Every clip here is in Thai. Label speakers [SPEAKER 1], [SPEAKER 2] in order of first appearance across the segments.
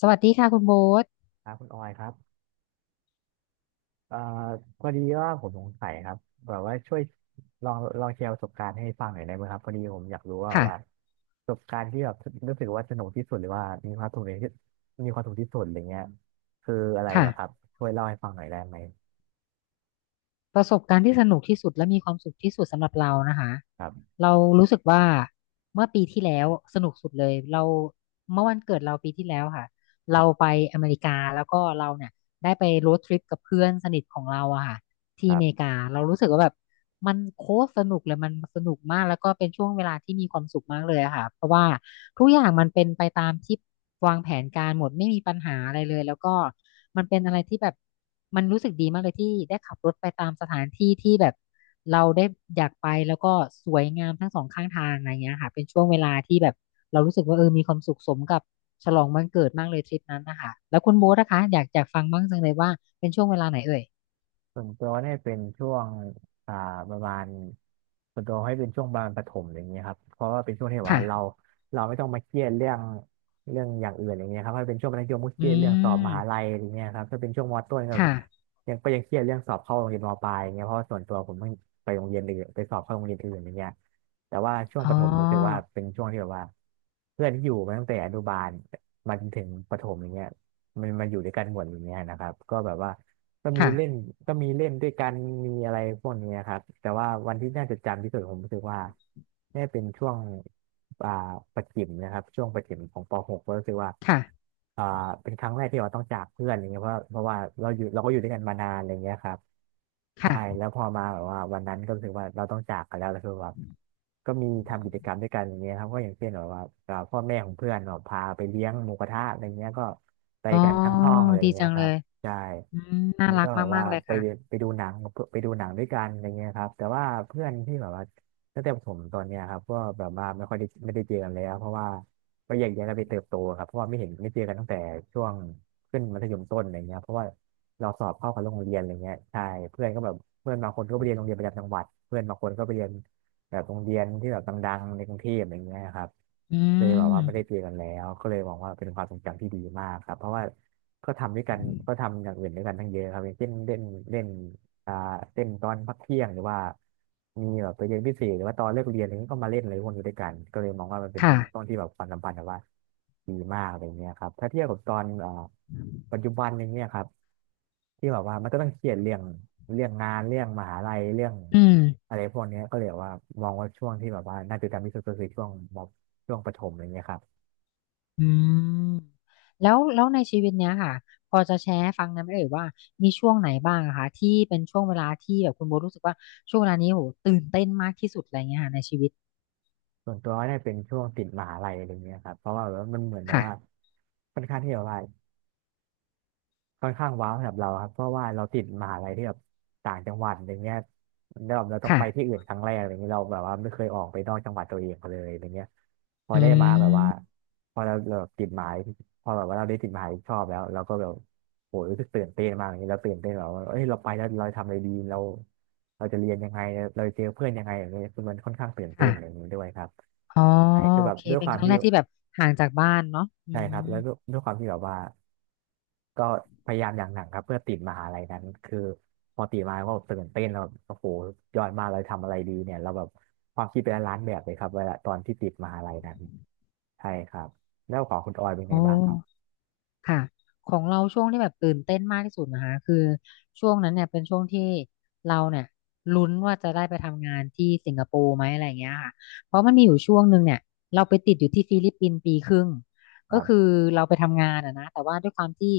[SPEAKER 1] สวัสดีค่ะคุณโบ๊ท
[SPEAKER 2] ครับคุณออยครับเอ่อพอดีว่าผมสงสัยครับแบบว่าช่วยลองแชร์ประสบการณ์ให้ฟังหน่อยได้ไหมครับพอดีผมอยากรู้ว่าแบบ
[SPEAKER 1] ค่ะ
[SPEAKER 2] ว่าประสบการณ์ที่แบบรู้สึกว่าสนุกที่สุดหรือว่ามีความสุขในที่มีความสุขที่สุดอะไรเงี้ยคืออะไรเหรอครับ
[SPEAKER 1] ค่ะ
[SPEAKER 2] ช่วยเล่าให้ฟังหน่อยได้ไหม
[SPEAKER 1] ประสบการณ์ที่สนุกที่สุดและมีความสุขที่สุดสำหรับเรานะคะ
[SPEAKER 2] ครับ
[SPEAKER 1] เรารู้สึกว่าเมื่อปีที่แล้วสนุกสุดเลยเราเมื่อวันเกิดเราปีที่แล้วค่ะเรา
[SPEAKER 2] ค
[SPEAKER 1] ไปอเมริกาแล้วก็เราเนี่ยได้ไปโรดทริปกับเพื่อนสนิทของเราอะค่ะที่อ
[SPEAKER 2] รับ
[SPEAKER 1] เมริกาเรารู้สึกว่าแบบ มันโคตรสนุกเลยมันสนุกมากแล้วก็เป็นช่วงเวลาที่มีความสุขมากเลยอะค่ะเพราะว่าทุกอย่างมันเป็นไปตามที่วางแผนการหมดไม่มีปัญหาอะไรเลยแล้วก็มันเป็นอะไรที่แบบมันรู้สึกดีมากเลยที่ได้ขับรถไปตามสถานที่ที่แบบเราได้อยากไปแล้วก็สวยงามทั้งสองข้างทางอะไรเงี้ยค่ะเป็นช่วงเวลาที่แบบเรารู้สึกว่าเออมีความสุขสมกับฉลองวันเกิดมากเลยทริปนั้นนะคะแล้วคุณโบ๊ทนะคะอยากฟังบ้างจังเลยว่าเป็นช่วงเวลาไหนเอ่ย
[SPEAKER 2] ส่วนตัวให้เป็นช่วงอ่าประมาณส่วนตัวให้เป็นช่วงประมาณประถมอย่างเงี้ยครับเพราะว่าเป็นช่วงที่แบบว่า
[SPEAKER 1] ค่ะ
[SPEAKER 2] เราไม่ต้องมาเครียดเรื่องอย่างอื่นอย่างเงี้ยครับถ้าเป็นช่วงมัธยมก็เค
[SPEAKER 1] อื
[SPEAKER 2] รียดเรื่องสอบม
[SPEAKER 1] ม
[SPEAKER 2] หาลัยอย่างเงี้ยครับถ้าเป็นช่วงมต้นก็
[SPEAKER 1] ค่ะ
[SPEAKER 2] ยังเครียดเรื่องสอบเข้าโรงเรียนมปลายอย่างเงี้ยเพราะว่าส่วนตัวผมเพิ่งไปโรงเรียนอื่นไปสอบเข้าโรงเรียนอื่นอย่างเงี้ยแต่ว่าช่วง
[SPEAKER 1] อ๋
[SPEAKER 2] ประถมรู้สึกว่า
[SPEAKER 1] อ
[SPEAKER 2] เป็นช่วงที่แบบว่าเพื่อนที่อยู่มาตั้งแต่อนุบาลมาจนถึงประถมอย่างเงี้ยมันมาอยู่ด้วยกันหมดอย่างเงี้ยนะครับก็แบบว่า ก็มี
[SPEAKER 1] ค่ะ
[SPEAKER 2] เล่นก็มีเล่นด้วยกันมีอะไรพวกนี้ครับแต่ว่าวันที่น่าจดจำที่สุดผมรู้สึกว่าเนี่ยเป็นช่วงอ่าประถมนะครับช่วงประถมของป .6 กก็รู้สึกว่า
[SPEAKER 1] ค่ะ
[SPEAKER 2] อ่าเป็นครั้งแรกที่เราต้องจากเพื่อนอย่างเงี้ยเพราะว่าเราก็อยู่ด้วยกันมานานอะไรเงี้ยครับใช่
[SPEAKER 1] ค่ะ
[SPEAKER 2] แล้วพอมาแบบว่าวันนั้นก็รู้สึกว่าเราต้องจากกันแล้วแล้วคือแบบก็มีทำกิจกรรมด้วยกันอย่างเงี้ยครับก็อย่างเช่นแบบว่าพ่อแม่ของเพื่อนเนาะพาไปเลี้ยงหมูกระทะอะไรเงี้ยก็ไป
[SPEAKER 1] อ๋อ
[SPEAKER 2] กันทั้งห้องอะไร
[SPEAKER 1] ดี
[SPEAKER 2] เงี้
[SPEAKER 1] จั
[SPEAKER 2] ย
[SPEAKER 1] ง
[SPEAKER 2] ค
[SPEAKER 1] เล
[SPEAKER 2] รับ
[SPEAKER 1] ย
[SPEAKER 2] ใช่
[SPEAKER 1] อืมน่า
[SPEAKER 2] แล้ว
[SPEAKER 1] รั
[SPEAKER 2] ก็
[SPEAKER 1] ก
[SPEAKER 2] แบบว่า
[SPEAKER 1] มากๆเลย
[SPEAKER 2] ไป
[SPEAKER 1] ค่ะ
[SPEAKER 2] ไปดูหนังไปดูหนังด้วยกันอะไรเงี้ยครับแต่ว่าเพื่อนที่แบบว่าตั้งแต่ผมตอนเนี้ยครับก็แบบว่าไม่ค่อยได้ไม่ได้เจอกันแล้วเพราะว่าก็แยกย้ายกันไปเติบโตครับเพราะว่าไม่เจอกันตั้งแต่ช่วงขึ้นมัธยมต้นอะไรเงี้ยเพราะว่าเราสอบเข้ากับโรงเรียนอะไรเงี้ยใช่เพื่อนก็แบบเพื่อนบางคนก็ไปเรียนโรงเรียนประจำจังหวัดเพื่อนบางคนก็ไปเรียน แบบโรงเรียนที่แบบดังๆในกรุงเทพอะไรเงี้ยครับ
[SPEAKER 1] อื
[SPEAKER 2] เลยแบบ
[SPEAKER 1] ม
[SPEAKER 2] ว่าไม่ได้เจอกันแล้วก็เลยมองว่าเป็นความทรงจำที่ดีมากครับเพราะว่าก็ทำด้วยกันก็ทำอย่างอื่นด้วยกันทั้งเยอะครับอย่างเช่นเล่นเล่น อ่าเล่นตอนพักเที่ยงหรือว่ามีแบบไปเรียนพิเศษหรือว่าตอนเลิกเรียนอะไรเงี้ยก็มาเล่นอะไรพวกนี้ด้วยกันก็เลยมองว่ามันเป็น
[SPEAKER 1] ค่ะ
[SPEAKER 2] ช่วงที่แบบความสัมพันธ์แบบว่าดีมากอะไรเงี้ยครับถ้าเทียบกับตอนปัจจุบันอย่างเนี้ยครับที่แบบว่ามันก็ต้องเครียดเรื่องเรื่องงานเรื่องมหาลัยเรื่อง
[SPEAKER 1] อืม
[SPEAKER 2] อะไรพวกเนี้ยก็เลยแบบว่ามองว่าช่วงที่แบบว่าน่าจะจำที่สุดก็คือช่วงมช่วงประถมอะไรเงี้ยครับ
[SPEAKER 1] อืมแล้วในชีวิตเนี้ยค่ะ พอจะแชร์ให้ฟังนะไหมเอ่ยว่า มีช่วงไหนบ้างอะคะที่เป็นช่วงเวลาที่แบบคุณโบรู้สึกว่าช่วงเวลานี้โหตื่นเต้นมากที่สุดอะไรเงี้ยค่ะในชีวิต
[SPEAKER 2] ส่วนตัวน่าจะเป็นช่วงติดมหาลัยอะไรเงี้ยครับเพราะว่าแบบว่ามันเหมือนแบบว่า
[SPEAKER 1] ค่ะ
[SPEAKER 2] ค่อนข้างที่แบบว่า ค่อนข้างว้าวสำหรับเราครับเพราะว่าเราติดมหาลัยที่แบบต่างจังหวัดอย่างเงี้ยแล้วแบบเราต้อง
[SPEAKER 1] ค่ะ
[SPEAKER 2] ไปที่อื่นครั้งแรกอะไรเงี้ยเราแบบว่าไม่เคยออกไปนอกจังหวัดตัวเองเลยอะไาเงี้ยพอ
[SPEAKER 1] อื
[SPEAKER 2] ได้มาแบบว่า
[SPEAKER 1] ม
[SPEAKER 2] พอเราแบบติดหมายพอแบบว่าเราได้ติดหมายชอบแล้วเราก็แบบโหรู้สึกตื่นเต้นมากอย่างเงี้ยเราตื่นเต้นแบบว่าเอ้ยเราไปแล้วเราทำอะไรดีเราจะเรียนยังไงเราจะเจอเพื่อนยังไงอย่างเงี้ยคือมันค่อนข้างตื่นเต้น
[SPEAKER 1] ค่ะ
[SPEAKER 2] อย่างนี้ด้วยครับ
[SPEAKER 1] อ๋อ
[SPEAKER 2] ใช่คือ
[SPEAKER 1] โอ
[SPEAKER 2] แบบ
[SPEAKER 1] เค
[SPEAKER 2] ด้วย
[SPEAKER 1] เป็
[SPEAKER 2] ค
[SPEAKER 1] น
[SPEAKER 2] วา
[SPEAKER 1] ค
[SPEAKER 2] ม
[SPEAKER 1] รั้ง
[SPEAKER 2] ที่
[SPEAKER 1] แรกที่แบบห่างจากบ้านเนาะอื
[SPEAKER 2] ใช่ครับ
[SPEAKER 1] ม
[SPEAKER 2] แล้วด้วยความที่แบบว่าก็พยายามอย่างหนักครับเพื่อติดมหาลัยนั้นคือพอติดมาก็ตื่นเต้นแล้วแบบโอ้โหยอดมากเลยทำอะไรดีเนี่ยเราแบบความคิดเป็นล้านแบบเลยครับเวลาตอนที่ติดมหาลัยนั้นใช่ครับแล้วของคุณออยเป็นไง
[SPEAKER 1] โอ้
[SPEAKER 2] บ้างครับ
[SPEAKER 1] ค่ะของเราช่วงที่แบบตื่นเต้นมากที่สุดนะคะคือช่วงนั้นเนี่ยเป็นช่วงที่เราเนี่ยลุ้นว่าจะได้ไปทำงานที่สิงคโปร์ไหมอะไรเงี้ยค่ะเพราะมันมีอยู่ช่วงหนึ่งเนี่ยเราไปติดอยู่ที่ฟิลิปปินส์ปีครึ่ง
[SPEAKER 2] ค
[SPEAKER 1] ก็
[SPEAKER 2] รั
[SPEAKER 1] คื
[SPEAKER 2] บ
[SPEAKER 1] อเราไปทำงานอะนะแต่ว่าด้วยความที่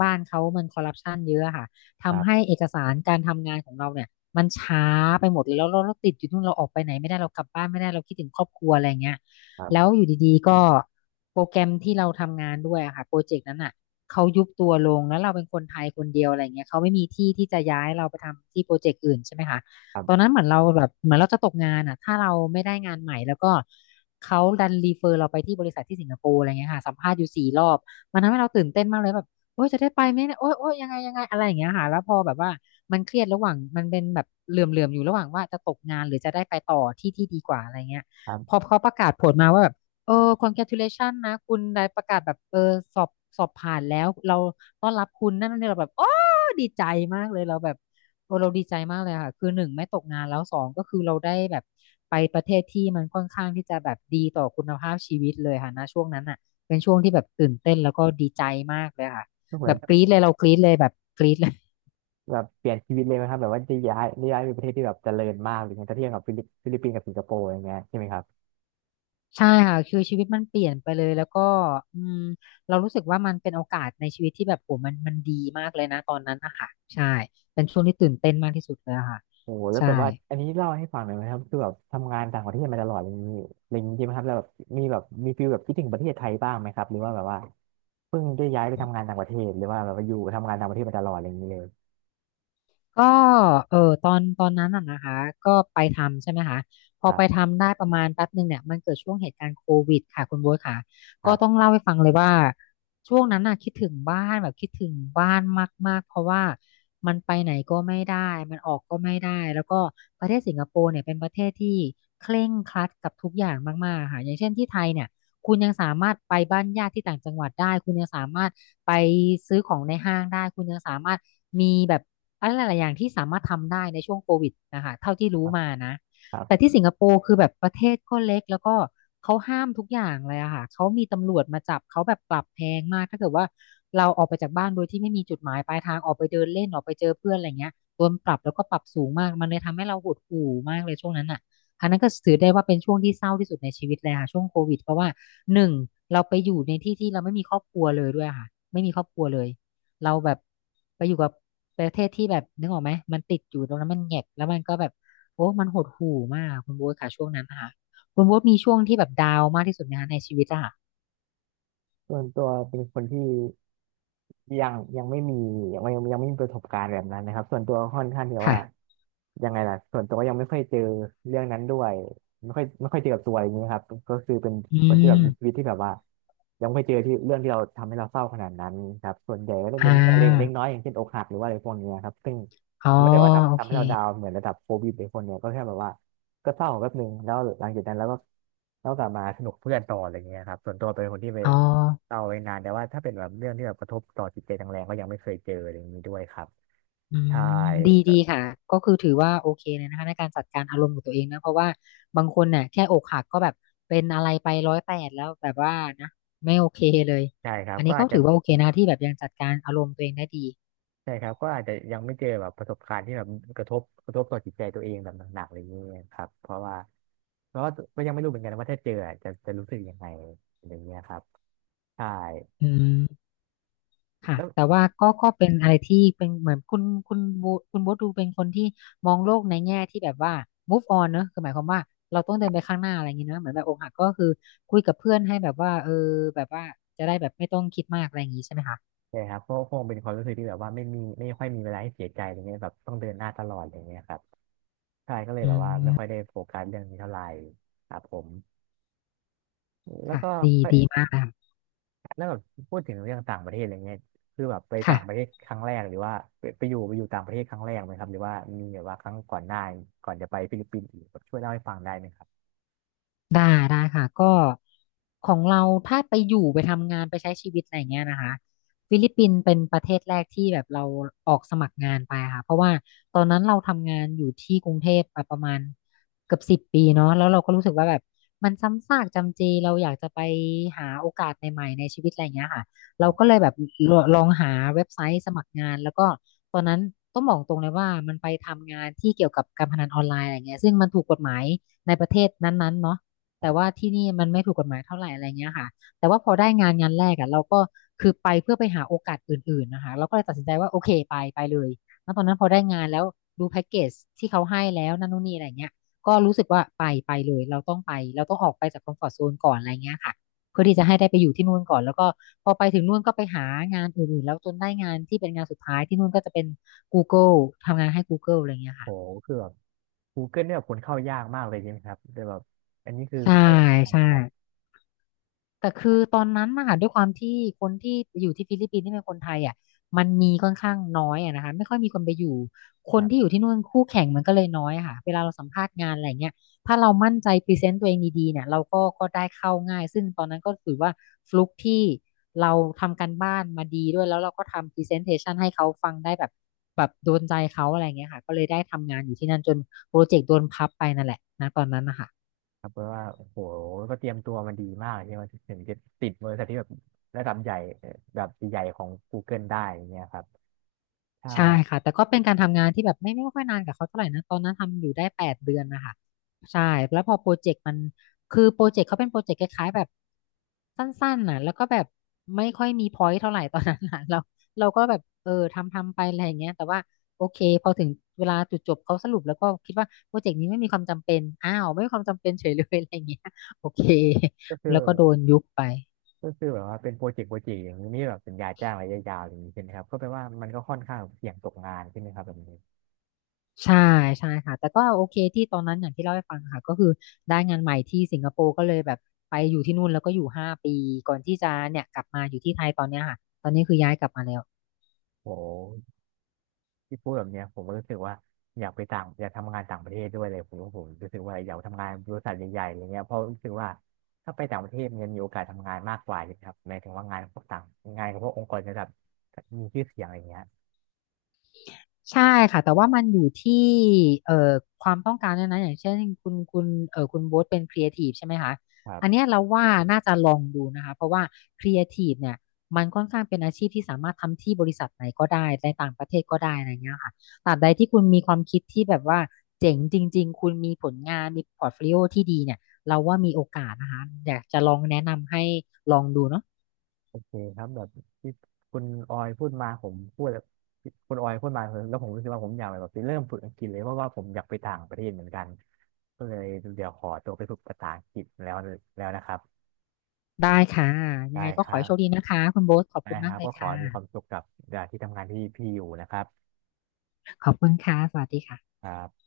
[SPEAKER 1] บ้านเขามันคอร์รัปชันเยอะอะค่ะ
[SPEAKER 2] ครั
[SPEAKER 1] ทำให้
[SPEAKER 2] บ
[SPEAKER 1] เอกสารการทำงานของเราเนี่ยมันช้าไปหมดเลยแล้วเราติดอยู่นู่นเราออกไปไหนไม่ได้เรากลับบ้านไม่ได้เราคิดถึงครอบครัวอะไรเงี้ย
[SPEAKER 2] ครั
[SPEAKER 1] แล้ว
[SPEAKER 2] บ
[SPEAKER 1] อยู่ดีๆก็ โปรแกรมที่เราทำงานด้วยอะค่ะโปรเจกต์นั้นอ่ะเขายุบตัวลงแล้วเราเป็นคนไทยคนเดียวอะไรเงี้ยเขาไม่มีที่ที่จะย้ายเราไปทำที่โปรเจกต์อื่นใช่ไหมคะ
[SPEAKER 2] ครั
[SPEAKER 1] ตอนนั้
[SPEAKER 2] บ
[SPEAKER 1] นเหมือนเราแบบเหมือนเราจะตกงานอ่ะถ้าเราไม่ได้งานใหม่แล้วก็เขาดันรีเฟอร์เราไปที่บริษัทที่สิงคโปร์อะไรเงี้ยค่ะสัมภาษณ์อยู่สี่รอบมันทำให้เราตื่นเต้นมากเลยแบบโอ๊ยจะได้ไปไหมเนี่ยโอ๊ยโอ๊ยยังไงยังไงอะไรอย่างเงี้ยค่ะแล้วพอแบบว่ามันเครียดระหว่างมันเป็นแบบเหลื่อมๆอยู่ระหว่างว่าจะตกงานหรือจะได้ไปต่อที่ที่ดีกว่าอะไรเงี้ย
[SPEAKER 2] ครั
[SPEAKER 1] พอ
[SPEAKER 2] บ
[SPEAKER 1] เขาประกาศผลมาว่าแบบ เออ congratulation นะคุณได้ประกาศแบบเออสอบสอบผ่านแล้วเราต้อนรับคุณนั่นนี่เราแบบโอ้ดีใจมากเลยเราแบบโอ้เราดีใจมากเลยค่ะคือหนึ่งไม่ตกงานแล้วสองก็คือเราได้แบบไปประเทศที่มันค่อนข้างที่จะแบบดีต่อคุณภาพชีวิตเลยค่ะนะช่วงนั้นอ่ะเป็นช่วงที่แบบตื่นเต้นแล้วก็ดีใจมากเลยค่ะ
[SPEAKER 2] ก็เหมื
[SPEAKER 1] แบ
[SPEAKER 2] อน
[SPEAKER 1] บกรี๊ดเลยเรากรี๊ดเลยแบบกรี๊ดเลย
[SPEAKER 2] แบบเปลี่ยนชีวิตเลยไหมครับแบบว่าจะย้ายย้ายไปประเทศที่แบบเจริญมากหรือไงถ้าเทียบกับฟิลิปปินส์กับสิงคโปร์อย่างเงี้ยใช่ไหมครับ
[SPEAKER 1] ใช่ค่ะคือชีวิตมันเปลี่ยนไปเลยแล้วก็อืมเรารู้สึกว่ามันเป็นโอกาสในชีวิตที่แบบโหมันมันดีมากเลยนะตอนนั้นนะคะใช่เป็นช่วงที่ตื่นเต้นมากที่สุดเลยอะค่ะ
[SPEAKER 2] โอ้โหแล้ว
[SPEAKER 1] ใช่
[SPEAKER 2] แบบว่าอันนี้เล่าให้ฟังหน่อยไหมครับคือแบบทำงานต่างประเทศมาตลอดอะไรอย่างนี้อะไรอย่างนี้ใช่ไหมครับแล้วแบบมีแบบมีฟีลแบบคิดถึงประเทศไทยบ้างไหมครับหรือว่าแบบว่าเพิ่งได้ย้ายไปทำงานต่างประเทศหรือว่าแบบว่าอยู่ทำงานต่างประเทศมาตลอดอะไรอย่างนี้เลย
[SPEAKER 1] ก็เออตอนนั้นน่ะนะคะก็ไปทำใช่ไหมคะพ
[SPEAKER 2] ค
[SPEAKER 1] อ
[SPEAKER 2] รั
[SPEAKER 1] ไป
[SPEAKER 2] บ
[SPEAKER 1] ทำได้ประมาณแป๊บหนึ่งเนี่ยมันเกิดช่วงเหตุการณ์โควิดค่ะคุณโบ๊ทค่ะ
[SPEAKER 2] ค
[SPEAKER 1] ก็
[SPEAKER 2] รั
[SPEAKER 1] ต้อง
[SPEAKER 2] บ
[SPEAKER 1] เล่าให้ฟังเลยว่าช่วงนั้นน่ะคิดถึงบ้านแบบคิดถึงบ้านมากๆเพราะว่ามันไปไหนก็ไม่ได้มันออกก็ไม่ได้แล้วก็ประเทศสิงคโปร์เนี่ยเป็นประเทศที่เคร่งครัดกับทุกอย่างมากๆค่ะอย่างเช่นที่ไทยเนี่ย คุณยังสามารถไปบ้านญาติที่ต่างจังหวัดได้คุณยังสามารถไปซื้อของในห้างได้คุณยังสามารถมีแบบอะไรหลายๆอย่างที่สามารถทำได้ในช่วงโควิดนะคะเท่าที่
[SPEAKER 2] ค
[SPEAKER 1] รู้
[SPEAKER 2] รับ
[SPEAKER 1] มานะ
[SPEAKER 2] ครั
[SPEAKER 1] แต่
[SPEAKER 2] บ
[SPEAKER 1] ที่สิงคโปร์คือแบบประเทศก็เล็กแล้วก็เขาห้ามทุกอย่างเลยอะค่ะเขามีตำรวจมาจับเขาแบบปรับแพงมากถ้าเกิดว่าเราออกไปจากบ้านโดยที่ไม่มีจุดหมายปลายทางออกไปเดินเล่นออกไปเจอเพื่อนอะไรเงี้ยโดนปรับแล้วก็ปรับสูงมากมันเลยทำให้เราหดหู่มากเลยช่วงนั้นอะ อันนั้นก็ถือได้ว่าเป็นช่วงที่เศร้าที่สุดในชีวิตเลยค่ะช่วงโควิดเพราะว่าหนึ่งเราไปอยู่ในที่ที่เราไม่มีครอบครัวเลยด้วยค่ะไม่มีครอบครัวเลยเราแบบไปอยู่กับประเทศที่แบบนึกออกไหมมันติดอยู่ตรงนั้นมันแหงกแล้วมันก็แบบโอ้มันหดหู่มากคุณโบ๊ทค่ะช่วงนั้นนะคะคุณโบ๊ทมีช่วงที่แบบดาวน์มากที่สุดไหมคะในชีวิตอะค่ะ
[SPEAKER 2] ส่วนตัวเป็นคนที่ ยังไม่มียังไม่มีประสบการณ์แบบนั้นนะครับส่วนตัวค่อนข้างที่ว่า
[SPEAKER 1] ค่ะ
[SPEAKER 2] ยังไงล่ะส่วนตัวยังไม่ค่อยเจอเรื่องนั้นด้วยไม่ค่อยเจอกับตัวอะไรอย่างนี้ยครับก็คือเป็น
[SPEAKER 1] อื
[SPEAKER 2] คนที่แบบมีชี
[SPEAKER 1] ม
[SPEAKER 2] วิตที่แบบว่ายังไม่เจอที่เรื่องที่เราทำให้เราเศร้าขนาดนั้นครับส่วนใหญ่ก็จะ
[SPEAKER 1] อ่
[SPEAKER 2] เป็นเรื่องเล็ก
[SPEAKER 1] า
[SPEAKER 2] น้อยอย่างเช่นอกหักหรือว่าอะไรพวกเนี้ยครับซึ่ง
[SPEAKER 1] อ๋อ
[SPEAKER 2] มันไม่ได้ว่า
[SPEAKER 1] โอ
[SPEAKER 2] ทำ
[SPEAKER 1] เค
[SPEAKER 2] ให้เราดาวน์เหมือนระดับโควิดหรือคนเนี้ยก็แค่แบบว่าก็เศร้าแป๊บนึงแล้วหลังจากนั้นแล้วก็แล้วกลับมาสนุกเพื่อนต่ออะไรเงี้ยครับส่วนตัวเป็นคนที่ไป
[SPEAKER 1] อ๋อ
[SPEAKER 2] เอาไว้นานแต่ว่าถ้าเป็นแบบเรื่องที่แบบกระทบต่อจิตใจแรงๆก็ยังไม่เคยเจออะไรอย่างนี้ด้วยครับ
[SPEAKER 1] อื
[SPEAKER 2] ใช่
[SPEAKER 1] มดี
[SPEAKER 2] ก็
[SPEAKER 1] ดีค่ะก็คือถือว่าโอเคเลยนะคะในการจัดการอารมณ์ของตัวเองนะเพราะว่าบางคนเนี่ยแค่อกหักก็แบบเป็นอะไรไปร้อยแปดแล้วแบบว่านะไม่โอเคเลย
[SPEAKER 2] ใช่ครับ
[SPEAKER 1] อัน
[SPEAKER 2] ก็
[SPEAKER 1] นี้ก็
[SPEAKER 2] อาจจะ
[SPEAKER 1] ถือว่าโอเคนะที่แบบยังจัดการอารมณ์ตัวเองได้ดี
[SPEAKER 2] ใช่ครับก็อาจจะยังไม่เจอแบบประสบการณ์ที่แบบกระทบต่อจิตใจตัวเองแบบหนักๆอะไรอย่างนี้ครับเพราะว่าก็ยังไม่รู้เหมือนกันว่าถ้าเจออะจะรู้สึกยังไงอะไรอย่างเงี้ยครับใช่
[SPEAKER 1] อืมค่ะ
[SPEAKER 2] แล้ว
[SPEAKER 1] แต่ว่าก็เป็นอะไรที่เป็นเหมือนคุณโบคุณโบทดูเป็นคนที่มองโลกในแง่ที่แบบว่า move on เนอะคือหมายความว่าเราต้องเดินไปข้างหน้าอะไรอย่างงี้เนอะเหมือนแบบอกหักก็คือคุยกับเพื่อนให้แบบว่าเออแบบว่าจะได้แบบไม่ต้องคิดมากอะไรอย่างงี้ใช่ไหมคะ
[SPEAKER 2] ใช่ครับก็คงเป็นความรู้สึกที่แบบว่าไม่มีไม่ค่อยมีเวลาให้เสียใจอะไรเงี้ยแบบต้องเดินหน้าตลอดอะไรอย่างเงี้ยครับใช่ก็เลยแบบ
[SPEAKER 1] อื
[SPEAKER 2] ว่าไม่ค่อยได้โฟกัสเรื่องนี้เท่าไหร่ครับผมแล้ว
[SPEAKER 1] ค่ะ
[SPEAKER 2] ก็
[SPEAKER 1] ดี ดีมากเลยค่ะ
[SPEAKER 2] แล้วแบบพูดถึงเรื่องต่างประเทศอะไรเงี้ยคือแบบไปต่างประเท
[SPEAKER 1] ค่ะ
[SPEAKER 2] ศครั้งแรกหรือว่าไปอยู่ต่างประเทศครั้งแรกไหมครับหรือว่ามีแบบว่าครั้งก่อนหน้าก่อนจะไปฟิลิปปินส์อีกแบบช่วยเล่าให้ฟังได้ไหมครับ
[SPEAKER 1] ได้ได้ค่ะก็ของเราถ้าไปอยู่ไปทำงานไปใช้ชีวิตอะไร่เงี้ยนะคะฟิลิปปินส์เป็นประเทศแรกที่แบบเราออกสมัครงานไปค่ะเพราะว่าตอนนั้นเราทำงานอยู่ที่กรุงเทพมาประมาณเกือบสิบปีเนาะแล้วเราก็รู้สึกว่าแบบมันซ้ำซากจำเจเราอยากจะไปหาโอกาสใหม่ๆในชีวิตอะไรเงี้ยค่ะ
[SPEAKER 2] ค
[SPEAKER 1] เรา
[SPEAKER 2] รั
[SPEAKER 1] ก็
[SPEAKER 2] บ
[SPEAKER 1] เลยแบบองหาเว็บไซต์สมัครงานแล้วก็ตอนนั้นต้องบอกตรงเลยว่ามันไปทำงานที่เกี่ยวกับการพนันออนไลน์อะไรเงี้ยซึ่งมันถูกกฎหมายในประเทศนั้นๆเนาะ
[SPEAKER 2] ค
[SPEAKER 1] แต่
[SPEAKER 2] รั
[SPEAKER 1] ว่า
[SPEAKER 2] บ
[SPEAKER 1] ที่นี่มันไม่ถูกกฎหมายเท่าไหร่อะไรเงี้ยค่ะแต่ว่าพอได้งานงานแรกอ่ะเราก็คือไปเพื่อไปหาโอกาสอื่นๆนะคะเราก็เลยตัดสินใจว่าโอเคไปไปเลยแล้วตอนนั้นพอได้งานแล้วดูแพ็กเกจที่เขาให้แล้วนั่นนู่นนี่อะไรเงี้ยก็รู้สึกว่าไปไปเลยเราต้องไปเราต้องออกไปจากคอมฟอร์ z โซนก่อนอะไรเงี้ยค่ะเพื่อที่จะให้ได้ไปอยู่ที่นู่นก่อนแล้วก็พอไปถึงนู่นก็ไปหางานอื่นๆแล้วจนได้งานที่เป็นงานสุดท้ายที่นู่นก็จะเป็น Google ทำงานให้ Google อะไรเงี้ย
[SPEAKER 2] โห
[SPEAKER 1] ค่ะ
[SPEAKER 2] คือแบบ Google เนี่ยแบบคนเข้ายากมากเลยใช่ไหมครับแต่แบบอันนี้คือ
[SPEAKER 1] ใช่
[SPEAKER 2] เข้าได้ครับ
[SPEAKER 1] ใช่
[SPEAKER 2] ครับ
[SPEAKER 1] แต่คือตอนนั้นนะคะด้วยความที่คนที่อยู่ที่ฟิลิปปินส์ที่เป็นคนไทยอ่ะมันมีค่อนข้างน้อยอะนะคะไม่ค่อยมีคนไปอยู่ค
[SPEAKER 2] ค
[SPEAKER 1] น
[SPEAKER 2] รั
[SPEAKER 1] ที่อ
[SPEAKER 2] บ
[SPEAKER 1] ยู่ที่นู่นคู่แข่งมันก็เลยน้อยอะค่ะเวลาเราสัมภาษณ์งานอะไรเงี้ยถ้าเรามั่นใจพรีเซนต์ตัวเองดีๆเนี่ยเราก็ได้เข้าง่ายซึ่งตอนนั้นก็ถือว่าฟลุกที่เราทำการบ้านมาดีด้วยแล้วเราก็ทำพรีเซนเทชันให้เขาฟังได้แบบแบบโดนใจเขาอะไรเงี้ยค่ะก็เลยได้ทำงานอยู่ที่นั่นจนโปรเจกต์โดนพับไปนั่นแหละนะตอนนั้นนะคะ
[SPEAKER 2] ครับเพราะว่าโอ้โหก็เตรียมตัวมาดีมากใช่ไหมถึงจะติดบริษัทที่แบบระดับใหญ่เอ่อแบบใหญ่ของ Google ได้อย่างเงี้ยครับใช่
[SPEAKER 1] ใช่
[SPEAKER 2] ครับ
[SPEAKER 1] ค่ะแต่ก็เป็นการทำงานที่แบบไม่ค่อยนานกับเขาเท่าไหร่นะตอนนั้นทำอยู่ได้แปดเดือนนะคะใช่แล้วพอโปรเจกต์มันคือโปรเจกต์เขาเป็นโปรเจกต์คล้ายๆแบบสั้นๆน่ะแล้วก็แบบไม่ค่อยมีพอยต์เท่าไหร่ ตอนนั้นน่ะเราเราก็แบบเออทำไปอะไรอย่างเงี้ยแต่ว่าโอเคพอถึงเวลาจุดจบเขาสรุปแล้วก็คิดว่าโปรเจกต์นี้ไม่มีความจำเป็นอ้าวไม่มีความจำเป็นเฉยเลยอะไรอย่างเงี้ยโอเค
[SPEAKER 2] ก็คือ
[SPEAKER 1] แล้วก็โดนยุบไป
[SPEAKER 2] ก็คือแบบว่าเป็นโปรเจกต์อย่างนี้แบบสัญญาจ้างระยะยาวอย่างนี้ใช่ไหมครับก็แปลว่ามันก็ค่อนข้างเสี่ยงตกงานใช่ไหมครับแบบนี้
[SPEAKER 1] ใช่ใช่ค่ะแต่ก็โอเคที่ตอนนั้นอย่างที่เล่าให้ฟังค่ะก็คือได้งานใหม่ที่สิงคโปร์ก็เลยแบบไปอยู่ที่นู่นแล้วก็อยู่ห้าปีก่อนที่จะเนี่ยกลับมาอยู่ที่ไทยตอนเนี้ยค่ะตอนนี้คือย้ายกลับมาแล้ว
[SPEAKER 2] โอ้หที่พูดแบบเนี้ยผมก็รู้สึกว่าอยากไปต่างอยากทำงานต่างประเทศด้วยเลยผมว่าผมรู้สึกว่าอยากทำงานบริษัทใหญ่ๆอะไรเงี้ยเพราะรู้สึกว่าถ้าไปต่างประเทศมันจะมีโอกาสทำงานมากกว่าใช่ไหมครับหมายถึงว่างานพวกต่างงานกับพวกองค์กรระดับมีชื่อเสียงอะไรเงี้ย
[SPEAKER 1] ใช่ค่ะแต่ว่ามันอยู่ที่เอ่อความต้องการด้วยนะอย่างเช่นคุณโบ๊ทเป็นครีเอทีฟใช่ไหมคะ
[SPEAKER 2] คร
[SPEAKER 1] อัน
[SPEAKER 2] ั
[SPEAKER 1] เนี้
[SPEAKER 2] บ
[SPEAKER 1] ยเราว่าน่าจะลองดูนะคะเพราะว่าครีเอทีฟเนี่ยมันค่อนข้างเป็นอาชีพที่สามารถทำที่บริษัทไหนก็ได้ในต่างประเทศก็ได้อะไรเงี้ยค่ะตราบใดที่คุณมีความคิดที่แบบว่าเจ๋งจริงๆคุณมีผลงานมีพอร์ตโฟลิโอที่ดีเนี่ยเราว่ามีโอกาสนะคะอยากจะลองแนะนำให้ลองดูเนาะ
[SPEAKER 2] โอเคครับแบบที่คุณออยพูดมาผมพูดแบบคุณออยพูดมาแล้วผมรู้สึกว่าผมอยากแบบไปเริ่มฝึกอังกฤษเลยเพราะว่าผมอยากไปต่างประเทศเหมือนกันก็เลยเดี๋ยวขอตัวไปฝึกภาษาอังกฤษแล้วแล้วนะครับ
[SPEAKER 1] ได้ค่ะยั
[SPEAKER 2] ได้
[SPEAKER 1] งไงก็
[SPEAKER 2] ค
[SPEAKER 1] ขอ
[SPEAKER 2] รั
[SPEAKER 1] ให้โชคดี
[SPEAKER 2] บ
[SPEAKER 1] นะคะคุณโบ๊ทขอบ
[SPEAKER 2] ได้
[SPEAKER 1] คุณ
[SPEAKER 2] ค
[SPEAKER 1] มาก
[SPEAKER 2] รับ
[SPEAKER 1] เล
[SPEAKER 2] ก็
[SPEAKER 1] ย
[SPEAKER 2] ขอให้มีความ
[SPEAKER 1] ค่ะ
[SPEAKER 2] สุขกับที่ทำงานที่พี่อยู่นะครับ
[SPEAKER 1] ขอบคุณค่ะสวัสดีค่ะ